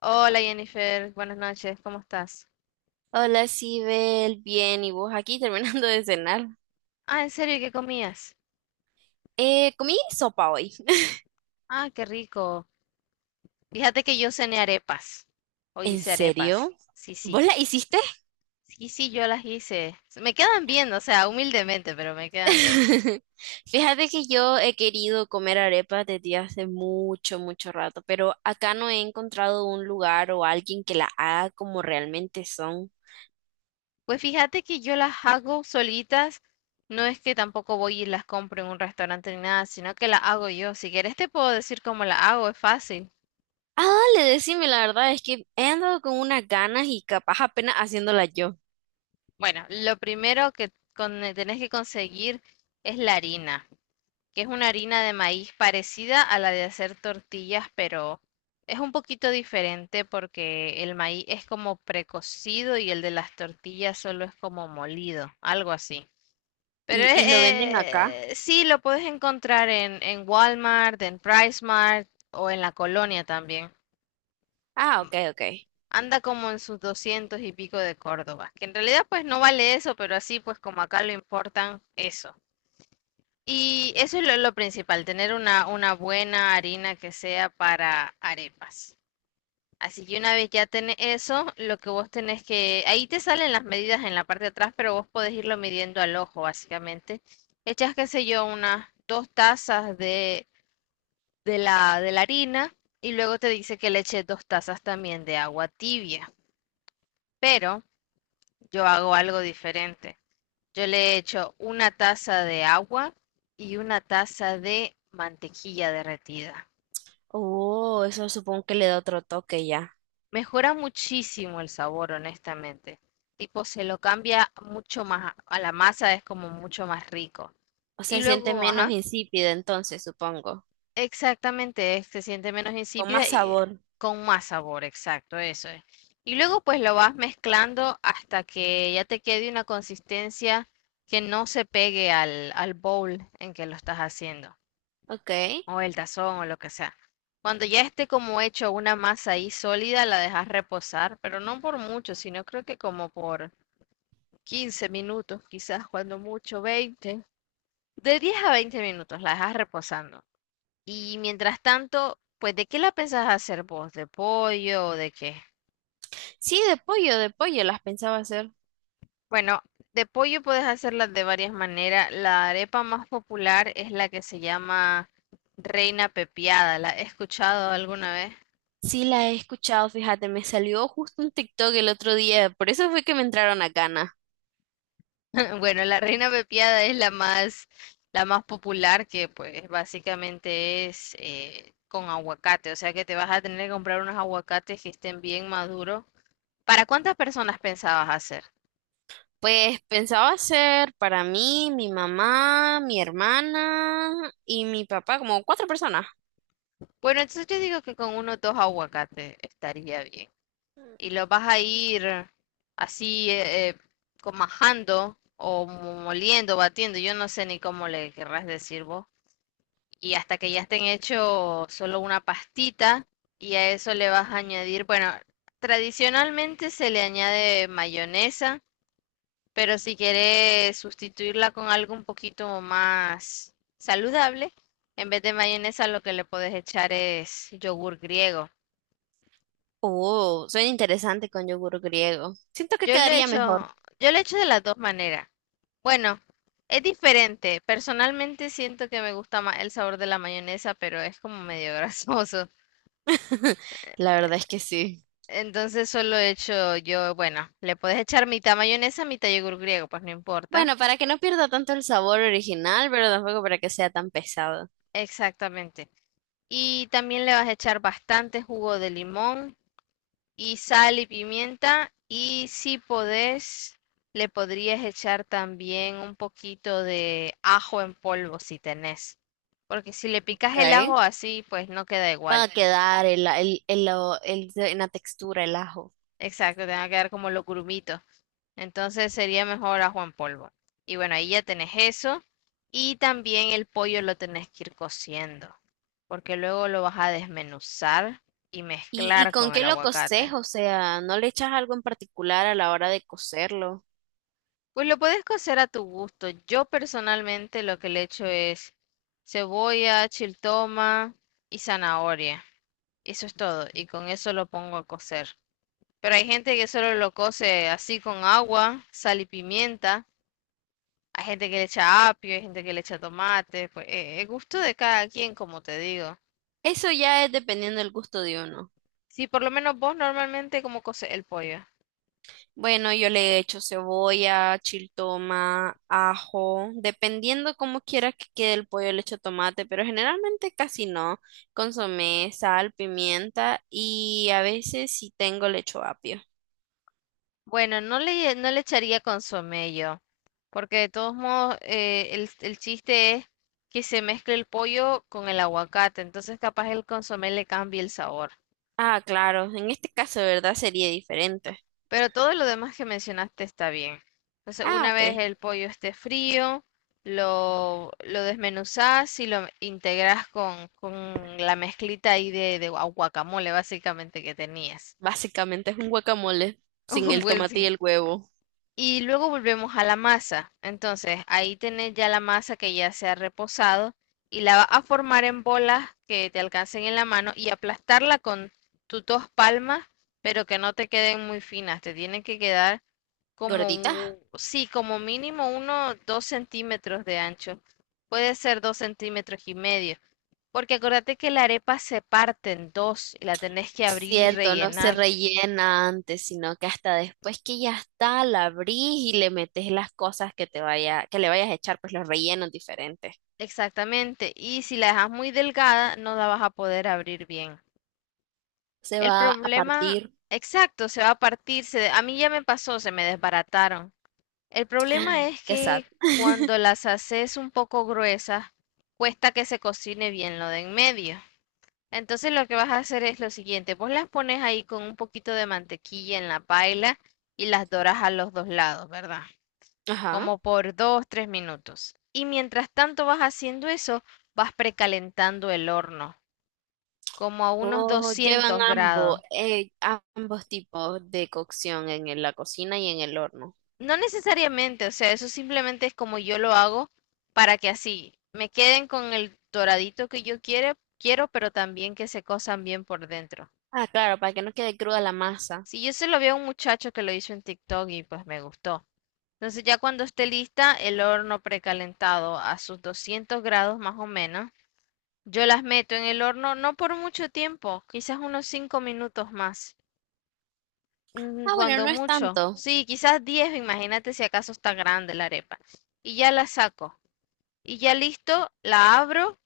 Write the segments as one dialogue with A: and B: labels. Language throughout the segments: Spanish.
A: Hola Jennifer, buenas noches, ¿cómo estás?
B: Hola, Sibel, bien, ¿y vos aquí terminando de cenar?
A: Ah, ¿en serio? ¿Qué comías?
B: Comí sopa hoy.
A: Ah, qué rico. Fíjate que yo cené arepas. Hoy
B: ¿En
A: hice
B: serio?
A: arepas. Sí,
B: ¿Vos
A: sí.
B: la hiciste?
A: Sí, sí, yo las hice. Me quedan bien, o sea, humildemente, pero me quedan bien.
B: Fíjate que yo he querido comer arepas desde hace mucho, mucho rato, pero acá no he encontrado un lugar o alguien que la haga como realmente son.
A: Pues fíjate que yo las hago solitas. No es que tampoco voy y las compro en un restaurante ni nada, sino que las hago yo. Si quieres te puedo decir cómo las hago, es fácil.
B: Ah, dale, decime, la verdad es que he andado con unas ganas y capaz apenas haciéndola yo.
A: Bueno, lo primero que tenés que conseguir es la harina, que es una harina de maíz parecida a la de hacer tortillas, pero es un poquito diferente porque el maíz es como precocido y el de las tortillas solo es como molido, algo así. Pero
B: ¿Y,
A: es,
B: y lo venden acá?
A: eh, sí, lo puedes encontrar en Walmart, en PriceMart o en la colonia también.
B: Ah, ok, ok.
A: Anda como en sus 200 y pico de Córdoba, que en realidad pues no vale eso, pero así pues como acá lo importan, eso. Y eso es lo principal, tener una buena harina que sea para arepas. Así que una vez ya tenés eso, lo que vos tenés que, ahí te salen las medidas en la parte de atrás, pero vos podés irlo midiendo al ojo, básicamente. Echas, qué sé yo, unas dos tazas de la harina y luego te dice que le eches dos tazas también de agua tibia. Pero yo hago algo diferente. Yo le he hecho una taza de agua y una taza de mantequilla derretida.
B: Oh, eso supongo que le da otro toque ya.
A: Mejora muchísimo el sabor, honestamente. Tipo, se lo cambia mucho más, a la masa es como mucho más rico.
B: O
A: Y
B: sea, se siente
A: luego,
B: menos
A: ajá,
B: insípida entonces, supongo.
A: exactamente, se siente menos
B: Con
A: insípida
B: más
A: y
B: sabor.
A: con más sabor, exacto, eso es. Y luego pues lo vas mezclando hasta que ya te quede una consistencia que no se pegue al bowl en que lo estás haciendo,
B: Ok.
A: o el tazón o lo que sea. Cuando ya esté como hecho una masa ahí sólida, la dejas reposar, pero no por mucho, sino creo que como por 15 minutos, quizás cuando mucho 20. De 10 a 20 minutos la dejas reposando. Y mientras tanto, pues ¿de qué la pensás hacer vos? ¿De pollo o de qué?
B: Sí, de pollo las pensaba hacer.
A: Bueno, de pollo puedes hacerla de varias maneras. La arepa más popular es la que se llama Reina Pepiada. ¿La he escuchado alguna vez?
B: Sí, la he escuchado, fíjate, me salió justo un TikTok el otro día, por eso fue que me entraron a ganas.
A: Bueno, la reina pepiada es la más popular, que pues básicamente es con aguacate, o sea que te vas a tener que comprar unos aguacates que estén bien maduros. ¿Para cuántas personas pensabas hacer?
B: Pues pensaba hacer para mí, mi mamá, mi hermana y mi papá, como cuatro personas.
A: Bueno, entonces yo digo que con uno o dos aguacates estaría bien. Y los vas a ir así majando o moliendo, batiendo, yo no sé ni cómo le querrás decir vos, y hasta que ya estén hechos solo una pastita y a eso le vas a añadir, bueno, tradicionalmente se le añade mayonesa, pero si quieres sustituirla con algo un poquito más saludable, en vez de mayonesa lo que le puedes echar es yogur griego.
B: Oh, suena interesante con yogur griego. Siento que
A: Yo lo he
B: quedaría mejor.
A: hecho, yo lo he hecho de las dos maneras. Bueno, es diferente. Personalmente siento que me gusta más el sabor de la mayonesa, pero es como medio grasoso.
B: La verdad es que sí.
A: Entonces solo he hecho yo, bueno, le puedes echar mitad mayonesa, mitad yogur griego, pues no importa.
B: Bueno, para que no pierda tanto el sabor original, pero tampoco para que sea tan pesado.
A: Exactamente. Y también le vas a echar bastante jugo de limón y sal y pimienta. Y si podés, le podrías echar también un poquito de ajo en polvo si tenés. Porque si le picas
B: Ok.
A: el ajo así, pues no queda
B: Va
A: igual.
B: a quedar en la textura el ajo.
A: Exacto, te va a quedar como los grumitos. Entonces sería mejor ajo en polvo. Y bueno, ahí ya tenés eso. Y también el pollo lo tenés que ir cociendo, porque luego lo vas a desmenuzar y
B: ¿Y
A: mezclar
B: con
A: con
B: qué
A: el
B: lo coces?
A: aguacate.
B: O sea, ¿no le echas algo en particular a la hora de cocerlo?
A: Pues lo puedes cocer a tu gusto. Yo personalmente lo que le echo es cebolla, chiltoma y zanahoria. Eso es todo. Y con eso lo pongo a cocer. Pero hay gente que solo lo cose así con agua, sal y pimienta. Hay gente que le echa apio, hay gente que le echa tomate, pues el gusto de cada quien, como te digo.
B: Eso ya es dependiendo del gusto de uno.
A: Sí, por lo menos vos normalmente como coce el pollo.
B: Bueno, yo le he hecho cebolla, chiltoma, ajo, dependiendo cómo quiera que quede el pollo, le echo tomate, pero generalmente casi no. Consomé, sal, pimienta y a veces si tengo le echo apio.
A: Bueno, no le echaría consomé yo, porque de todos modos el chiste es que se mezcle el pollo con el aguacate, entonces capaz el consomé le cambie el sabor.
B: Ah, claro, en este caso, ¿verdad? Sería diferente.
A: Pero todo lo demás que mencionaste está bien. Entonces,
B: Ah,
A: una
B: ok.
A: vez el pollo esté frío, lo desmenuzás y lo integras con la mezclita ahí de, de guacamole, básicamente, que tenías.
B: Básicamente es un guacamole sin el
A: Pues
B: tomate y
A: sí.
B: el huevo.
A: Y luego volvemos a la masa. Entonces, ahí tenés ya la masa que ya se ha reposado y la vas a formar en bolas que te alcancen en la mano y aplastarla con tus dos palmas, pero que no te queden muy finas. Te tienen que quedar como
B: Gorditas.
A: un, sí, como mínimo uno, 2 centímetros de ancho. Puede ser 2 centímetros y medio. Porque acuérdate que la arepa se parte en dos y la tenés que
B: Es
A: abrir y
B: cierto, no se
A: rellenar.
B: rellena antes, sino que hasta después que ya está, la abrís y le metes las cosas que te vaya, que le vayas a echar, pues los rellenos diferentes.
A: Exactamente. Y si la dejas muy delgada, no la vas a poder abrir bien.
B: Se
A: El
B: va a
A: problema,
B: partir,
A: exacto, se va a partir. A mí ya me pasó, se me desbarataron. El problema es
B: qué
A: que cuando las haces un poco gruesas, cuesta que se cocine bien lo de en medio. Entonces lo que vas a hacer es lo siguiente, vos las pones ahí con un poquito de mantequilla en la paila y las doras a los dos lados, ¿verdad?
B: Ajá.
A: Como por 2, 3 minutos. Y mientras tanto vas haciendo eso, vas precalentando el horno, como a unos
B: O llevan
A: 200
B: ambos,
A: grados.
B: ambos tipos de cocción en la cocina y en el horno.
A: No necesariamente, o sea, eso simplemente es como yo lo hago para que así me queden con el doradito que yo quiero, quiero, pero también que se cosan bien por dentro.
B: Ah, claro, para que no quede cruda la masa.
A: Si yo se lo vi a un muchacho que lo hizo en TikTok y pues me gustó. Entonces ya cuando esté lista el horno precalentado a sus 200 grados más o menos, yo las meto en el horno no por mucho tiempo, quizás unos 5 minutos más,
B: Ah, bueno,
A: cuando
B: no es
A: mucho.
B: tanto
A: Sí, quizás 10. Imagínate si acaso está grande la arepa. Y ya la saco. Y ya listo, la abro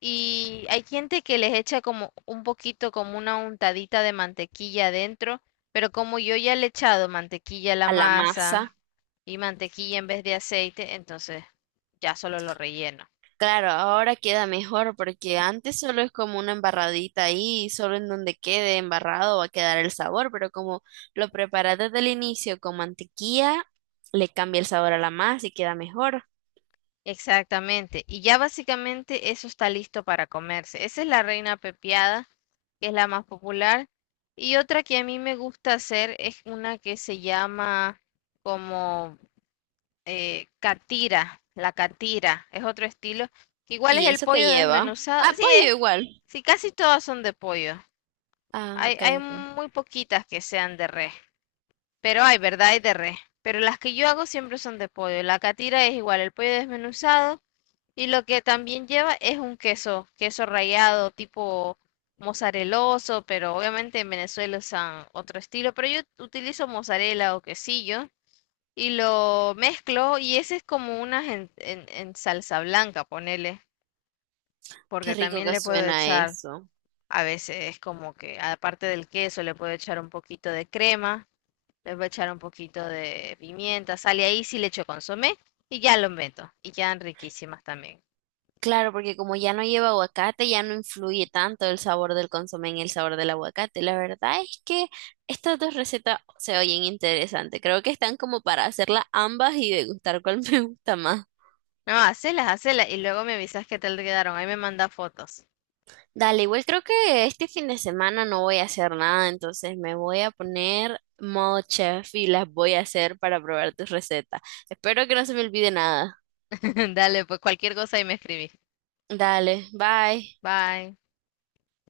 A: y hay gente que les echa como un poquito, como una untadita de mantequilla adentro, pero como yo ya le he echado mantequilla a la
B: a la
A: masa,
B: masa.
A: y mantequilla en vez de aceite, entonces ya solo lo relleno.
B: Claro, ahora queda mejor porque antes solo es como una embarradita ahí, y solo en donde quede embarrado va a quedar el sabor, pero como lo preparas desde el inicio con mantequilla, le cambia el sabor a la masa y queda mejor.
A: Exactamente. Y ya básicamente eso está listo para comerse. Esa es la reina pepiada, que es la más popular. Y otra que a mí me gusta hacer es una que se llama como catira, la catira. Es otro estilo, que igual es
B: ¿Y
A: el
B: eso qué
A: pollo
B: lleva?
A: desmenuzado.
B: Ah,
A: Sí,
B: pollo
A: es.
B: igual.
A: Sí, casi todas son de pollo.
B: Ah,
A: Hay,
B: ok,
A: hay
B: ok.
A: muy poquitas que sean de res. Pero hay, ¿verdad? Hay de res. Pero las que yo hago siempre son de pollo. La catira es igual, el pollo desmenuzado. Y lo que también lleva es un queso, queso rallado, tipo mozareloso, pero obviamente en Venezuela usan otro estilo. Pero yo utilizo mozzarella o quesillo y lo mezclo, y ese es como una en, en salsa blanca, ponele,
B: Qué
A: porque
B: rico
A: también
B: que
A: le puedo
B: suena
A: echar,
B: eso.
A: a veces es como que aparte del queso le puedo echar un poquito de crema. Le voy a echar un poquito de pimienta, sal y ahí, si le echo consomé y ya lo meto. Y quedan riquísimas también.
B: Claro, porque como ya no lleva aguacate, ya no influye tanto el sabor del consomé en el sabor del aguacate. La verdad es que estas dos recetas se oyen interesantes. Creo que están como para hacerlas ambas y degustar cuál me gusta más.
A: No, hacelas, hacelas y luego me avisas qué tal quedaron. Ahí me manda fotos.
B: Dale, igual creo que este fin de semana no voy a hacer nada, entonces me voy a poner modo chef y las voy a hacer para probar tus recetas. Espero que no se me olvide nada.
A: Dale, pues cualquier cosa ahí me escribís.
B: Dale, bye.
A: Bye.